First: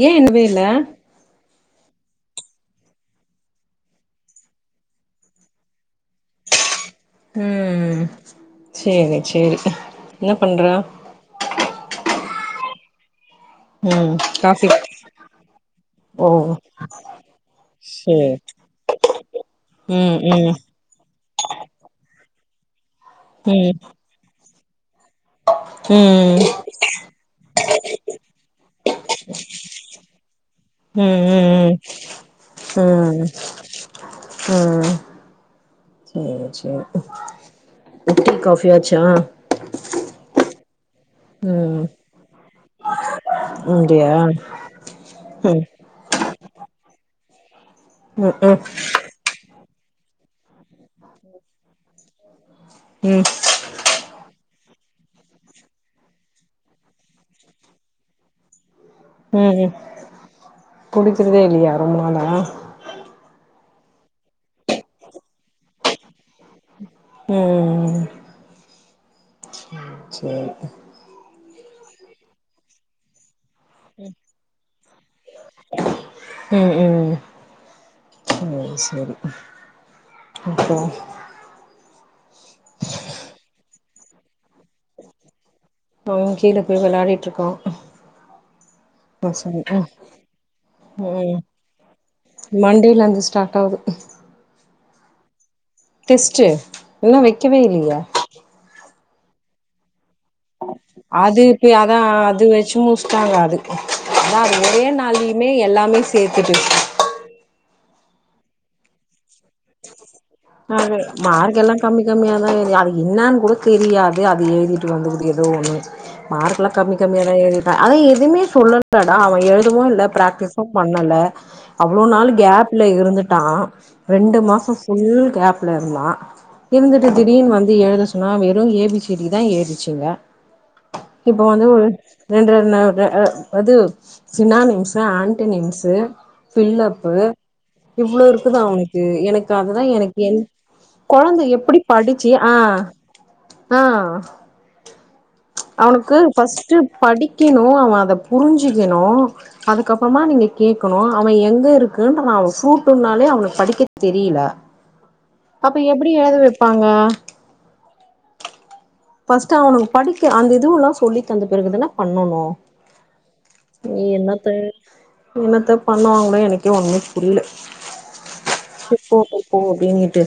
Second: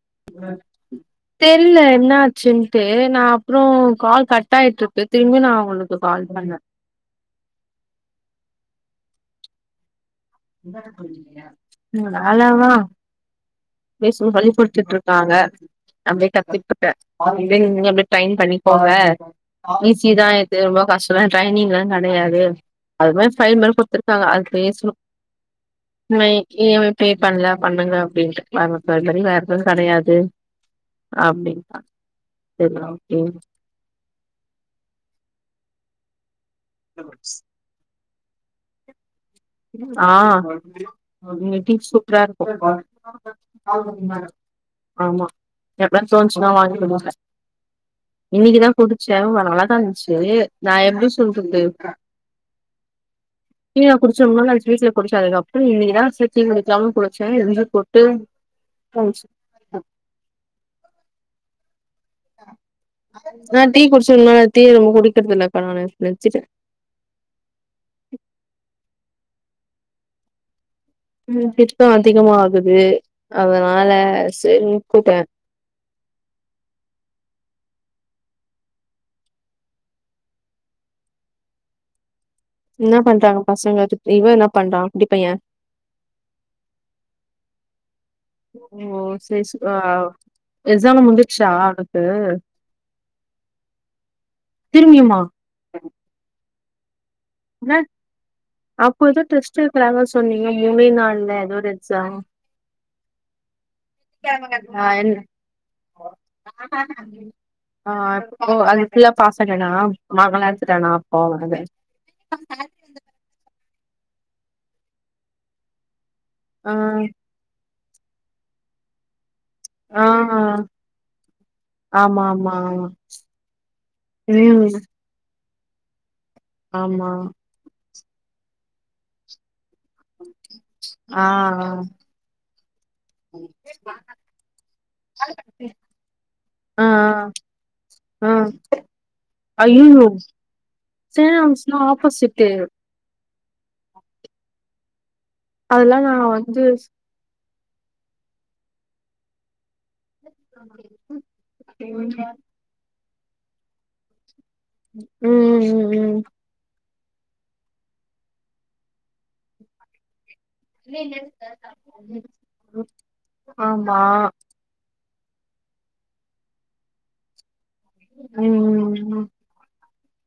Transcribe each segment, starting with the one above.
ஏ என்னவே இல்ல தெரில என்னா சின்ட்டு நா அப்புறோ கால் கட்டாய்ட்டிருக்கு திரும்பியும் நா அங்களுக்கு கால் பண்ண ம் சேரி சேரி என்ன பண்ற ம் அளவா ம் பேசும் சொல்லி காஃபி குடுத்துட்ருக்காங்க ஓ அப்டியே கத்துக்குட்டே அப்டே நீங்களு அப்டியே சேரி ட்ரெயின் பண்ணிப்போங்க ஈஸி ம் தா ம் இது ரொம்போ ஆக்சுலா எனக் ட்ரைனிங்லா கடையாது அது மாரி ஃபைல் ம் மாரி குடுத்திருக்காங்க அது பேசணும் ம் இன்னைக்கு இவ பே பண்ல பண்ணுங்க அப்டின்ட்டு வர [unintelligible] வேற எதும் கடையாது ம் ம் ம் அப்டிங்களா சரி ஓகே ம் சேரி [unintelligible] காஃபி ஆச்சா ஆ இங்க டீ ம் சூப்பரா இருக்கு அப்டியா ஆமா ஆமா ம் எப்பனு சொ ச்சுனா வாங்கிட்டு [unintelligible] ம் ம் இன்னைக்குதா குடிச்ச நல்லாதா இருந்துச்சு நா எப்டி சொல்றது ம் ம் பியப் [unintelligible] குடிச்ச அதுக்கப்புறம் இன்னிக்குதா [unintelligible] குளிச்சே ரெங்கு போட்டு ம் ம் குடிக்கிறதே இல்லையா ரொம்ப நாளா நா டீ குடிச்சே ரொம்ப நாள் டீயே ரொம்ப குடிக்கிறதில்லக்கா நானு நிறுத்திட்டே ம் ம் சரி ம் பித்தொ அதிகமா ஆகுது அதனால சரின்னு நுட்டுட்ட ம் ம் சரி அப்பறோ என்ன பண்றாங்க பசங்க சுட் இவெ என்ன பண்றான் குட்டிப்பைய இப்போ கீழ போய் வெளாடிட்டுருக்கா. ஓ சே சு ஆவ் எக்ஸாம்லா ம் முஞ்சுருச்சா உனக்கு மண்டேல இருந்து ஸ்டார்ட் ஆவுது. திரும்பியுமா டெஸ்ட்டு இன்னு வைக்கவே இல்லியா? ப்பெதோ டெஸ்ட் இருக்கிறாதா சொன்னீங்க மூணே நாள்ல எதோ ஒரு எக்ஸாம் தாங்காது அதா அது ஒரே ஆ என் நாள்லயுமே எல்லாமே சேத்துட்டு ஆ ஓ அதுக்குள்ள பாஸாய்ட்டனா அது மார்க்கெல்லா கம்மி கம்மியாதா க்கு அது என்னான் கூட தெரியாது அது எழுதிட்டு வந்துருக்கு எதோ ஒன்னு மார்க்லா ஆ கம்மி கம்மியாதா எழு கா அவெ எதுவுமே சொல்லலடா அவன் இப்ப எழுதவு ஆ இல்ல ப்ராக்டிஸும் பண்ணல அவ்ளோ ஆமா நாள் ஆமா கேஃப்ல இருந்துட்டா ரெண்டு மாசம் ம் ஃபுல் கேப்ல இருந்தா ஆமா இருந்துட்டு திடீர்னு வந்து எழுத சொன்னா வெறும் ஏ பி சி டி தா எழுதி சிங்கா ஆ இப்ப வந்து ஒரு ரெண்டு ரெண் நா அ அது சினானியம்ஸ் ஆன்டனியம் சு ஆ ஆ பிள்ளப்பு இவ்ளோ ஆ இருக்குதா அவனக்கு எனக்கு அதுதா ஐயையோ எனக் என் கொழந்த சேலம்ஸ்னா எப்டி படிச்சு ஆப்போசிட்டு ஆ ஆ அதெல்லா நா அவனுக்கு வந்து ஃபஸ்ட் படிக்கணு அவன் அத புரிஞ்சுிக்கணு அதுக்கப்பறமா நீங்க கேக்கணு அவன் எங்க இருக்குன்றத நா அவனு ஃப்ரூ ப் பண்ணாலே அவனுக்கு படிக்கத் தெரியல ம் அப்ப எப்டி ம் எழுத வைப்பாங்க? ஃபஸ்ட் அவனுக்கு படிக்க அந்த இதுவொல்லா சொல்லி தந்த பிறகுதான்னே பண்ணொணு ம் ஆமா நீ என்னத்த என்னத்த பண்ணுவாங்களோ எனக்கே ஒன்னுமே புரில ம் [unintelligible] ம் ம். அப்படின்னு இரு ட்டு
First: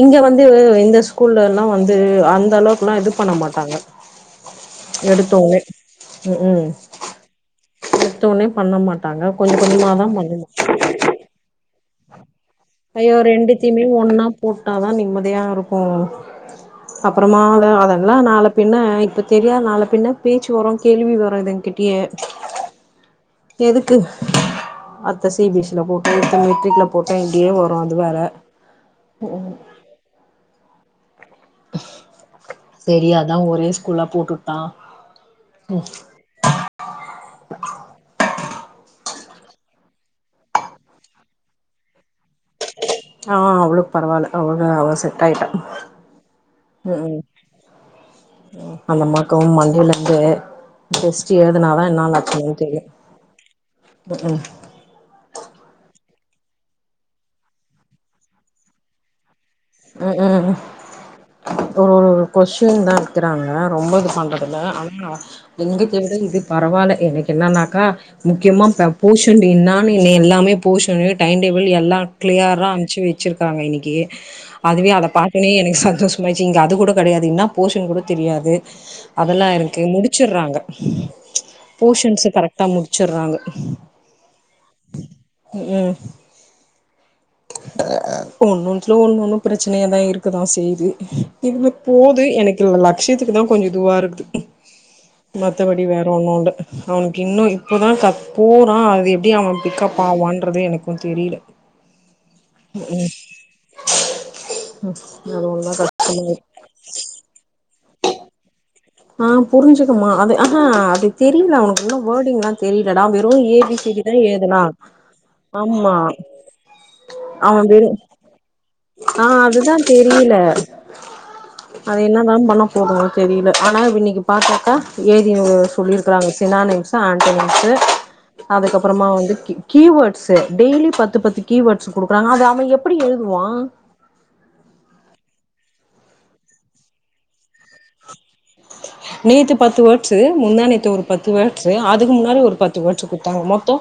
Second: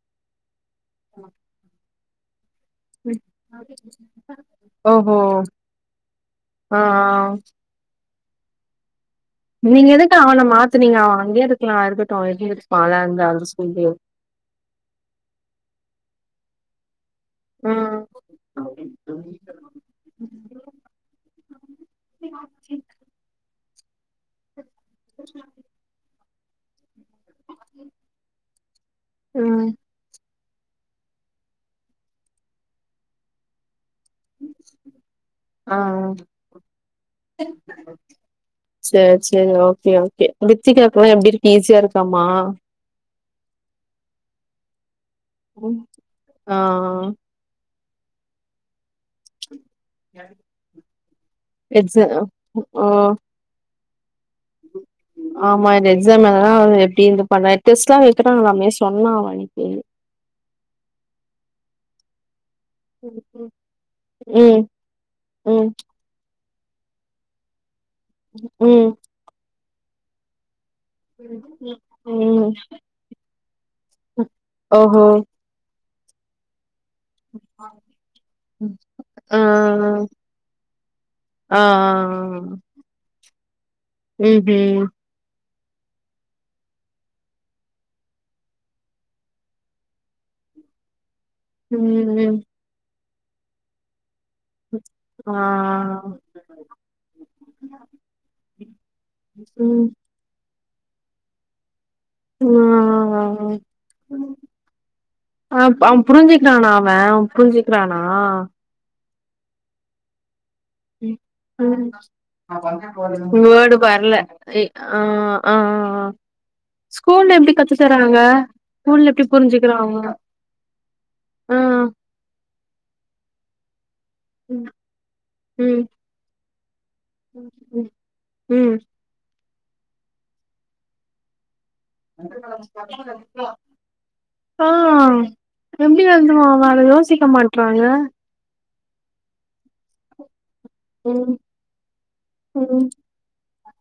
இங்க வந்து இந்த ஸ்கூல்ல எல்லா வந்து அந்த அளவுக் குல்லா இது பண்ண மாட்டாங்க ஓஹோ எடுத்தோனே ஆ அ த்தோனே பண்ண மாட் நீங்க எதுக்கு அவன மாத்துனீங்க அவ அங்கயே இருக்கலா இருக்கட்டு [unintelligible] ஐயோ அந்த அந்த ரெண்டுத்தையுமே ஸ்கூல்லயே ஒன்னா போட்டாதா நிம்மதியாருக்கு அப்பறமா அத ம் அதெல்லா நாள பின்ன இப்ப தெரியாது நாள பின்ன பேச்சு வரு கேள்வி வரு இதுங்க பிய எதுக்கு அத சி பி எஸ் சி ல போட்டு டு மெட்ரிக்ல போட்டே இப்டியே வரு அது வேற ம் சரி அதா ஒரே குள்ள போட்டுட்டான் ம் [unintelligible] செரி செரி ஓகே ஓகே வித்திக்காகெல்லாம் எப்பிடி இருக்கு ஈஸியா இருக்காமா ஆ அவுளுக்கு பரவால்ல அவள அவ செட் ஆயிட்டா ஆ ம் ம் ம் அந்தமாக்கு மண்டேயில இருந்து டெஸ்ட் எழுதுனாதான் எக்ஸ என்ன லட்சணனு தெரிய ம் ஹும் உ ஆமா எக்ஸாம் அதெல்லாம் எப்பிடி எழுத போற டெஸ்ட்லா இருக்கட்டு நாமே சொன்னா அன்னிக்கு அ அ ம் கொஷின் தான் கேக்குறாங்க ரொம்ப இது பண்றதில்ல ம் ஆனா ம் எங்ககிட்ட இது பரவால்ல இன்னிக்கு என்னன்னாக்கா முக்கியமா ப ம் போஷன்டே இல்லாம இல்லையை எல்லாமே போஷணு டைம் டேபிள் எல்லாம் ம் கிளியரா அமிச்சு வச்சிருக்கறாங்க இன்னிக்கு அதுவே ஓஹோ அத பாத்தோனே எனக்கு ச ச்சங்க அது கூட கெடையாது இன்னா போஷன் கூட தெரியாது ஆ அதெல்லாம் இருக்கு முடிச்சுடுறாங்க ஆ ஆ போஷன்ஸ கரெக்ட்டா முடிச்சுடுறாங்க ம் ம் ம் ம் ஹ ஒன்னு ஓன்னுட்டல ஒண்ணு ஒண்ணு பிரச்சனையாதான் இருக்குதான் செய்து எதுமே ம் போது ம் எனக்கு லட்சியத்துக்கு தான் கொஞ்சம் இதுவா இருக்கு ம் மத்தபடி வேற ஒன்னோ இல்ல அவனுக்கு இன்னும் இப்பதான் க போறான் அது எப்பிடி அவன் ம் பிக்கப் ஆ நா வான்றது எனக்கு தெரில அது ஆ அ ஒன்னுதா ப கஷ்டமா இருக்கு புரிஞ்சிக்கிறானா அவ அவ புரிஞ்சிக்கிறானா ஆ புரிஞ்சுக்குமா அது அ ஹா அப்டி தெரில அவுனுக்கு இன்னு வேர்டிங்லா தெரிலடா வெறு A word B C D தா வரல எ எழுதறா ஆ ஆ ஆ ஸ்கூல்ல எப்டி அவ கத்து வெறு தறாங்க ஸ்கூல்ல எப்டி ஆ அதுதா புரிஞ்சுக்கறாங்க தெரில அது என்னதா பண்ண போறமோ தெரில ஆனா இன்னைக் ம் பாத்தாக்கா எழுதினு வர ம் சொல்லிருக்கிறாங்க சினானிம்ஸு ஆன்ட்டனிம்ஸு ம் அதுக்கப்புறமா வந்து கீ கீவேர்ட்ஸு டெய்லி பத்து பத்து கீவேர்ட்ஸ் குடுக்குறாங்க அது அவ எப்படி எழுதுவா ஆ எப்டி எழுதுவா அவ அத யோசிக்க மாட்றாங்க நேத்து பத்து வேர்ட்ஸு முந்தா நேத்து ஒரு பத்து ம் வேர்ட்ஸு அதுக்கு முன்னாடி ஒரு பத்து ம் வேர்ட்ஸ் குடுத்தாங்க மொத்த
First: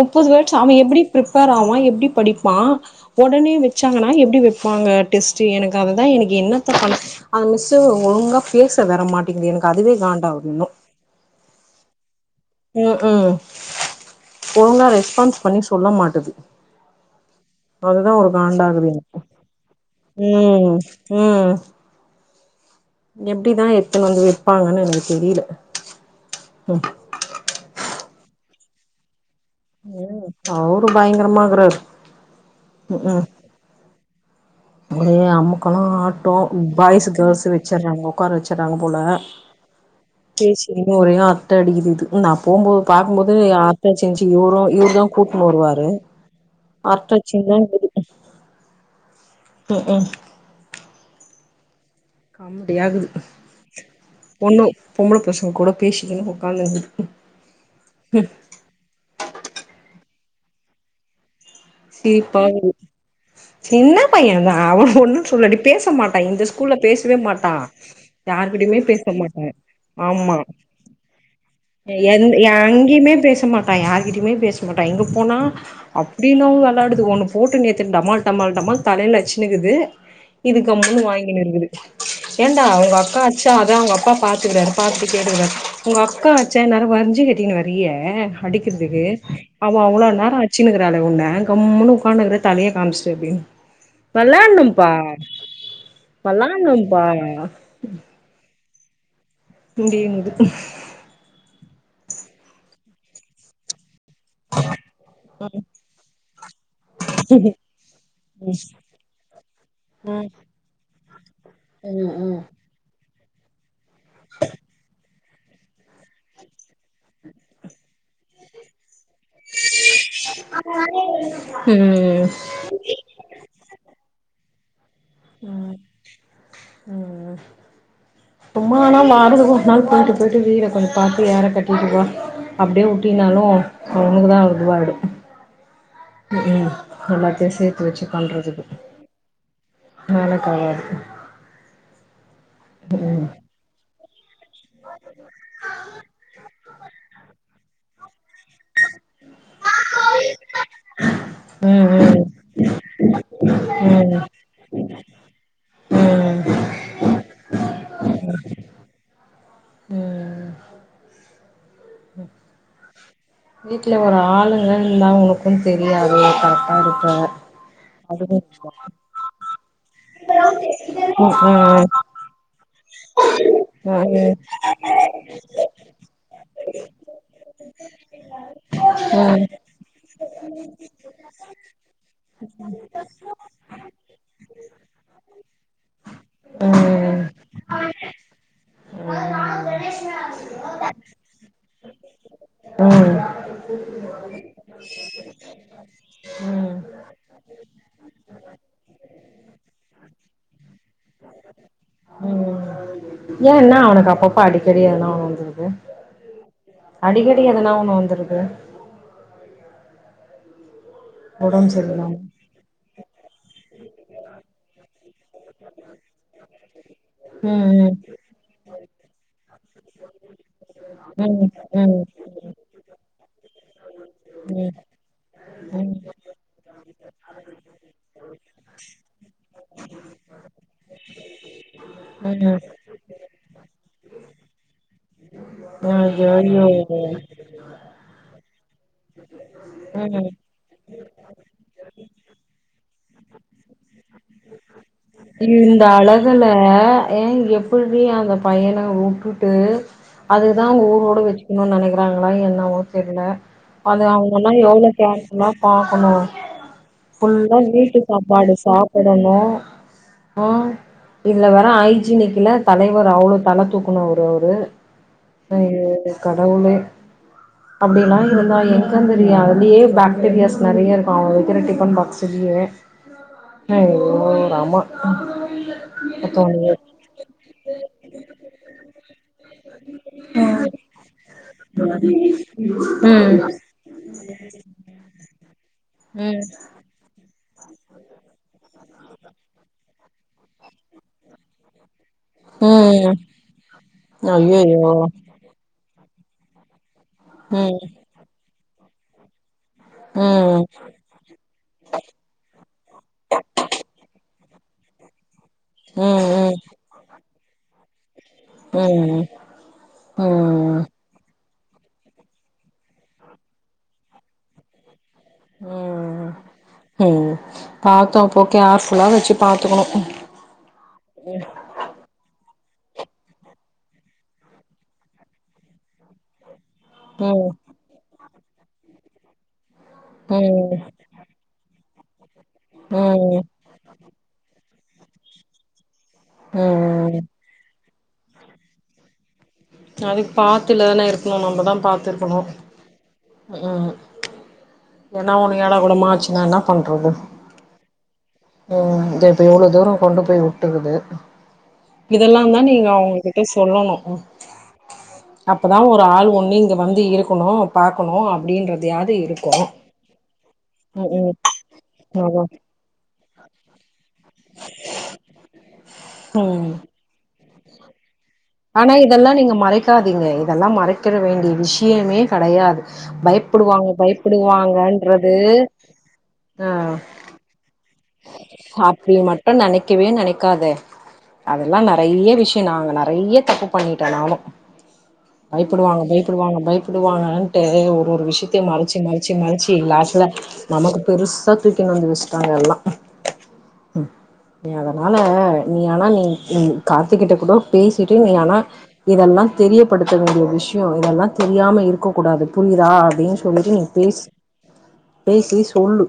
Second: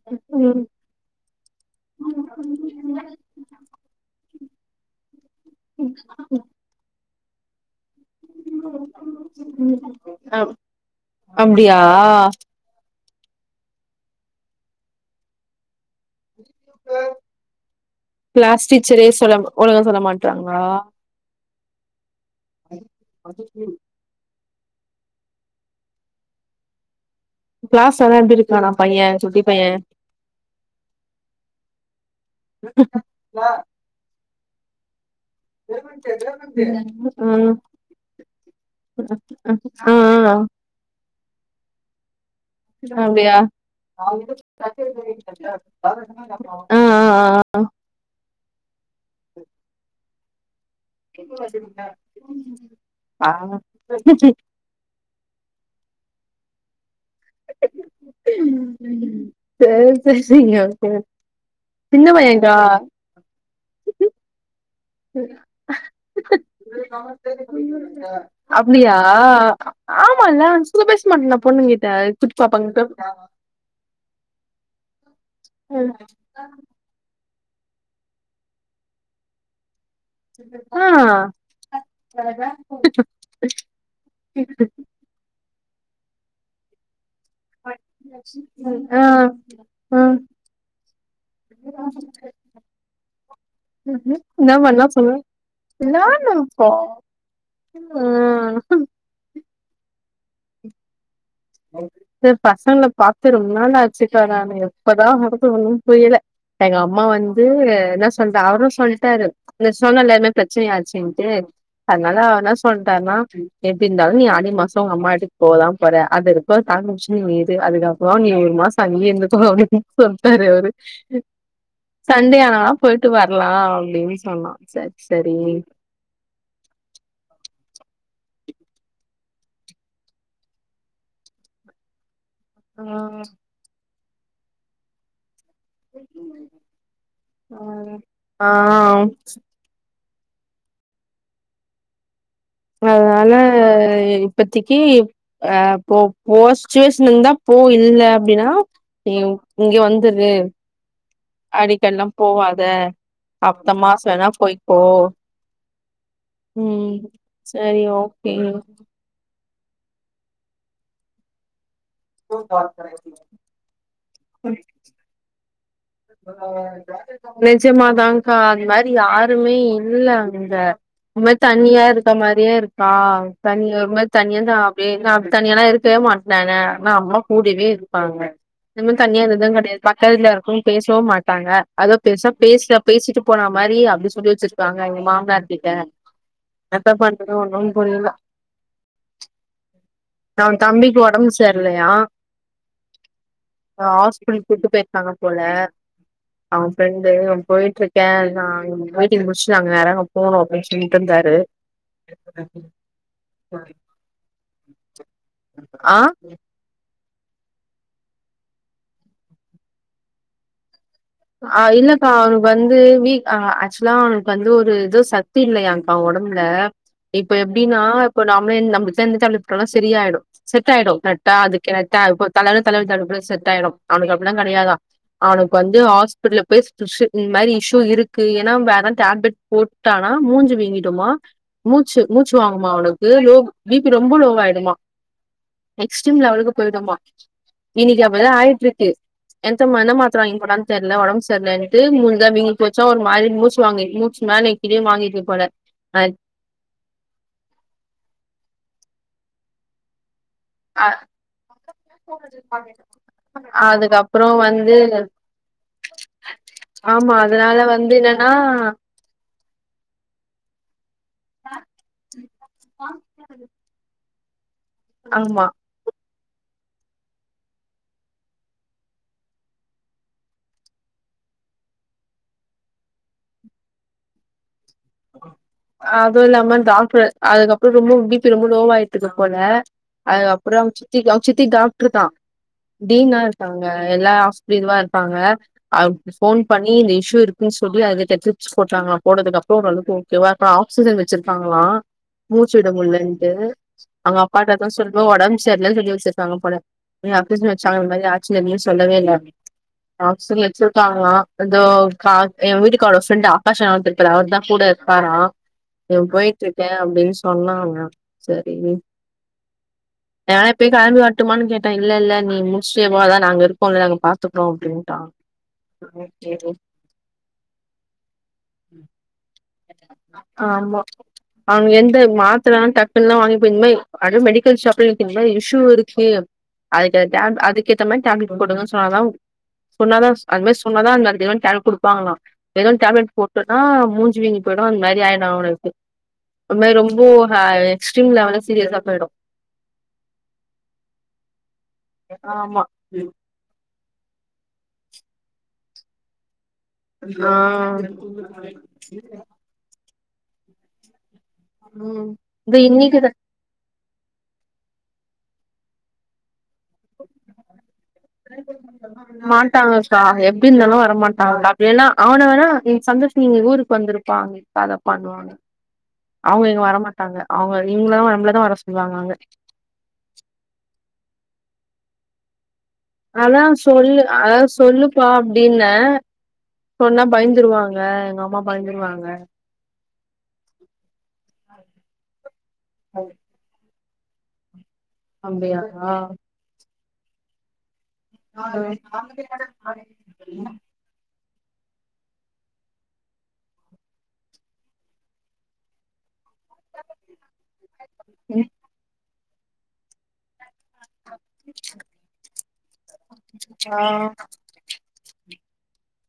முப்பது ம் அவ எப்டி ப்ரிப்பேர் ஆவா எப்டி படிப்பா ஒடனே வெச்சாங்கனா எப்டி வெ ப்பாங்க டெஸ்ட்டு எனக்கு அதுதா எனக்கு என்னத்த பண்ண அந்த மிஸ்ஸு ஒழுங்கா பேச வர மாட் அ அப்டியா ம் ம் ஒழுங்கா ரெஸ்பான்ஸ் பண்ணி சொல்ல மாட்டது அதுதா ஒரு கிளாஸ் காண்டாகுது டீச்சரே எனக்கு சொல்ல ஒழுங்கா சொல்ல மாட்றாங்களா ம் ம் எப்டிதா இத்தனய வெப்பாங்கன்னு எனக்கு தெரியல ம் கிளாஸ்லலா எப்டி இருக்கானா பைய சுட்டி ம் அவரு பயங்கரமா இருக்கறாரு ம் ம் ஒரே அமக்கள ஆட்டோ பாய்ஸ் கேர்ள்ஸ் ம் வெச்சர்றாங்க உக்கார வெச்சர்றாங்க போல அ ஆ ஆ செரி செரினு ஒரே அரட்ட அடிக்கிது இது ம் நா போம்போது பாக்கும்போது அப்டியா அர்ட்ட அச்சின்ச்சி இவுரும் இவுரு தா கூட்னு வருவாரு ஆ ஆ அர்ட்ட ஆ ஆச்சிண்ணுதா இருந்துது ம் ம் காமெடி ஆகுது பொண்ணு பொம்பள பசங்க கூட பேசிக்கனு உக்கானுக்குது ஹ்ம் ஹ்ம் செரி செரிங்க [unintelligible] சிப்பா வரு சின்ன பையந்தான் அவ ஒன்னு சொல்லடி பேச மாட்டான் இந்த ஸ்கூல்ல பேசவே மாட்டா யாருக்கிட்டயுமே அப்டியா பேச மாட்டே ஆமா ஆமால்ல சும்மா பேச மாட்டேனா பொண்ணுங்கிட்ட எ குட்டி பாப்பாங்கிட்ட அங்கேயுமே பேசமாட்டா யாருகிட்டயுமே பேசமாட்டா போனா அப்டி என்னமோ வெளாடுது ஒன்னு போட்டு நேட்டு டமால் டமால் டமால் தலையில அச்சினுக்குது ஆ இதுக்கம்முனு வாங்கினு இருக்குது ஏன்டா உங்க அக்கா அச்சா அதா அவுங்க அப்பா பாத்துக்குறாரு பாத்துட்டு கேட்டுக்குறாரு உங்க அக்கா அச்சா இன்நேரம் வருஞ்சிகட் டின்னு வரியே ஆ அடிக்கறதுக்கு ஆ அவஅவ்ளோ நேரம் அச்சினு இருக்காளே உன்ன உம்முனு உட்கானுக்குற தலைய காமிச்சுட்டு அப்டின்னு என்ன [unintelligible] வெளாட்ணும்ப்பா சொல்லு நானும் ப்பா வெளாட்ணும்ப்பா ஆ... உண்டியுங்குது ச பசங்கல பாத்து ரொம்ப நாளாச் [unintelligible] எப்பதான் [unintelligible] புரியல எங்க அம்மா வந்து என்ன சொல்ற அவரும் சொல்ட்டாரு அந்த சொன்னல ம் இந்த மாரி பிரச்சனை ஆயிடுச்சுன்ட்டு ம் அதனால அவ ம் என்ன சொன்ட்டருனா எப்டி இருந்தாலும் நீ ஆடி மாசம் உங்க அம்மா வீட்டுக்கு போகதான் போற அது [unintelligible] அதுக்க அப்றம் நீ ஒரு மாசம் அங்கயே [unintelligible] சொல்ட்டாரு அவரு ம் சண்டே ஆனா போயிட்டு வரலாம் அப்டின்னு சொன்னா சரி சரி ம் ம் ம் சும்மா ஆனா வாரத்து ஒரு நாள் போயிட்டு போயிட்டு வீட கொஞ்சம் பாத்து ஏற கட்டிட்டு வா அப்டியே ஆ உட்டினாலும் அது உனக்கு தான் இதுவாயிடும் உ ம் எல்லாத்தயும் சேத்து வச்சு ஆ பண்றதுக்கு ஆ வேலைக்காவாது அதனால இப்பத்திக்கு அ போ போஸ் சுஸ்வேஷன் இருந்தா போ இல்ல அப்டின்னா நீ இங்க வந்துரு ம் அடிக்கல்லாம் ம் போவாத அத்த மாசம் ம் வேணா போய்கோ ம் ம் செரி ஓகே ம் [unintelligible] வீட்ல ஒரு ஆளுங்க இருந்த உனக்கு தெரியாது கரெக்டா இருப்ப நிஜமாதான்கா அதுவு அந்த மாரி யாருமே இல் இல்ல அங்க ஒரு மாரி தனியா ம் இருக்க மாரியே இருக்கா தனி ஒரு மாரி ம் ம் தனிய தான் அப்டியே அப்ப தனியலா இருக்கவெ மாட்ட ஆனா அம்மா கூடவே இருப்பாங்க இந்த மாரி ஏ தனியா இருந்தது கெடையாது பக்கத்துல இருக்கும் பேசவும் மாட்டாங்க அதோ பெருசா பேசல பேசிட்டு போன மாரி அப்டி சொல்லி வச்சிருக்காங்க மாமனார்கிட்ட எனத்த பண்ணனும் ஒன்னு புரியல ந அவன் தம்பிக்கு உடம்பு சேரில்லயா ஆ ஹாஸ்பிடலு கூட்டு போயிருக்காங்க அ அவன் பிரெண்டு போயிட்டு இருக்கேன் [unintelligible] முடிச்ச நேரா அங்க போனும் அப்டின்னு சொல்லிட்டு இருந்தாரு ஏன் என்ன அவனுக்கு அப்பப்பா அடிக்கடி எதுனா ஒன்னு வந்துருது ஆ அடிக்கடி எதனா ஒண்ணு வந்துருது ஆ ஒடம்பு இல்லக்கா சரியில்லாம அவனுக்கு வந்து வீ ஆக்சுவலா அவனுக்கு வந்து ஒரு ஏதோ சத் தி இல்லையாங்க்கா அவ்வ ஒடம்புல இப்ப எப்டின்னா ம் இப்ப நாமளே நம்மளுக்கு [unintelligible] டேப்லெட் போட்ட செரி ஆய்டும் செட் ஆயிடும் கரெக்ட்டா ம் ம் அது கேட்ட ம் இப்ப தலை தலை தலைப்புல செட் ஆயிடு அவனுக்கு அப்டிலா ம் கிடையாதா அவனுக்கு வந்து ம் ஆச இப்ப இதுல போய் ஸ்ட்ரிஷு இந்த மாரி இஷ்யூ இருக்கு ஏன்னா வேறதா டேப்லெட் போட்டானா மூஞ்சு வீங்கிடுமா மூச்சு மூச்சு ம் ம் வாங்குமா அவனுக்கு லோ பிபி ரொம்ப லோவாயிடுமா எக்ஸ்ட்ரீம் லெவலுக்கு ஐயோ போயிடுமா இன்னைக்கு அப்டிதா ஆயிட்டு டு எந்த மா என்ன மாத்ர ம் வாங்கி போட்டான்னு தெர்ல உடம்பு செர்லன்ட்டு முஞ்ச வீக்கி போச்சு சோரு மாரி மூச்சு வாங்கி மூச்சு மேலயு கீழயு வாங்கிக்கு போல இந்த அ எப்பிட்ரி அந்த பையன உட்டுட்டு அதுதா அவுங்க அ ஊரோட வெச்சுக்கணுனு நெனைக்கிறாங்களா என்னமோ தெர்ல அது அதுக்கப்புறோ அவுங்கல்லா வந்து எவ்ளோ கா எப்பினா பாக்கணு ஆமா அதுனால ஃபுல்லா வந்து வீட்டு என்னன் சாப்பாடு சாப்பிடணு ஆ இதுல வேற ஐஜிக்ல தலைவர் அவ்ளோ தலை தூக்கு நா ஒரு ஒரு ஆமா ஐயோ கடவுளே [unintelligible] யோ ஐயோ ராமா அதுல்லாம டாக்ட்ரு அதுக்கப்றொ ரொம்ப பிபி ரொம்ப லோவாயிட்டுக்கு போல அது அப்றம் சித்திக்கு அவ் சித்தி டாக்ரு தா டீன் ஆ ம் இருப்பாங்க எல்லா ஹாஸ்பிளீ மா இருப்பாங்க அவுங் போன் ம் பண்ணி இந்த இஷு இருக் ப்பின் சொல்லி அது தட்டச்சு போட்டாங்ளா போட்டதுக்கப்றோ ஓர் அளவுக்கு ஓகோவ இப் ஆக்சிஜன் வச்சிருக்காங்ளா மூச்சு விட ம் முலன்ட்டூ அங்க அப்பாட்ட தா ஐயையோ சொல்வோ ஒடம் சேர்லன் சொல்லி வச்சிருக்காங்க போல நீ அபீசு வச்சாங்க ம் இந் மாரி ஆச்சு என்மி சொல்லவே இல்ல அப்டின் ஆக்ல் ம் ம் வச்சிருக்காங்ளா எண்டோ க எ வீட்டுக்கார் ஒ ஃப்ரெண்ட ஆகாஷ் ன ஒர்தர் இர்ப்பார் அவர்தா கூட இருக்காரா இவ்ன் ம் போய்ட்ருக்கே அப்டின் சொன்னானா சரி ம் நா இப்பி ம் கெளம்பி வர்டுமான் கேட் டே இல்ல இல்ல நீ முட்ஷு போதா நாங்க இருப்போ இல்ல நாங்க பாத்துக்றோ அப்டின்ட்டா ம் ம் பாத்தா போக் கேர்ஃபுல்லா வச்சு பாத்துக்கணு ஆமா அவுங் எந்த மா ட்றான் டக்குலா வாங்கி போய் இந்மேயி அடு மெடிக்கல் ஷாப்பில் தி இந் மாயி இஷ்யூ இருக்கு அதுக்கு டேப் ம் அதுக்கேத்த மாயி டேப்லெட் கொடுங்கன் சொன்னாதா சொன்னாதா ஸ் அத் மாயி ம் சொன்னாதா அந் அதுக்கு ஏத டேப்லட் கொடுப்பாங்ளா ஏதான் டேப்லட் ம் போட்டுன்னா மூஞ்சிவீங்கி பெதோ அந் மாரி ஆய்டோ அவனுக்கு அந்மார் ரொம்போ ம் ஹாய் ஸ்ட்ரீம் லவல சீரியஸா போயிடு அதுக் பாத்துலனே இருக்ணு நம்பதான் பாத்து இருக்குணு ஆமா ம் எனா ஒண்ணு ஏடா கூடமா ஆச்சுனா என்னாப் பண்றுது ஆ ம் துப்ப எவ்ளோ தூரோ கொண்டு போய் வுட்டுக்குது ம் இதெல்லாந் இது தா நீங்க இன்னைக்குதா அவங்ககிட்ட சொல்லணு அப்பதா ஒரு ஆள் ஒண்ணு இங்க வந்து இருக்கணு பாக்கணு அப்டின்றதையாவது இருக்கு மாட்டாங்கக்கா எப்டி இருந்தாலும் வர ம் ம் மாட்டாங்கக்கா அப்டினா அவன அதா வேணா இ வஸ் நீங்க ஊருக்கு வந்துருப்பா அத பண்ணுவாங்க அவுங்க இங்க ம் வர மாட்டாங்க அவுங்க இவுங்ளு அவங்ளத் ஆனா இதெல்லா நீங்க மறைக்காதீங்க இதெல்லா மறைக்கிற வேண்டிய விஷ்யமே கெடையாது ஆனா பயப்படுவாங்க சொல்லு அதா சொல்லுப்பா பயப்படுவாங்கன்றது அப்டின்னே சொன்னா பயந்துருவாங்க எங்க அம்மா பயந்துருவாங்க அப்படி மட்டும் நினைக்கவே நினைக்காதே அதெல்லா நறைய விஷயம் நாங்க நறைய தப்பு பண்ணிட்டேன் நானு அப்டியா பயப்பிடுவாங்க பயப்பிடுவாங்க பயப்ப விடுவானட்டு ஒரு ஒரு விஷயத்த மறைச்சு மறைச்சு மறைச்சு லாஸ்ட்ல நமக்கு பெருசா தூகினு வந்து வச்சுட்டாங்க எல்லா நீ அதனால நீ ஆனா நீ ம் கார்த்திகிட்ட கூட பேசிட்டுே நீ ஆனா இதெல்லா தெரியப்படுத்த வேண்டிய விஷயம் இதெல்லாம் தெரியாம இருக்க கூடாது புரியுதா அப்படின்னு சொல்லிட்டு நீ பேச பேசி சொல்லு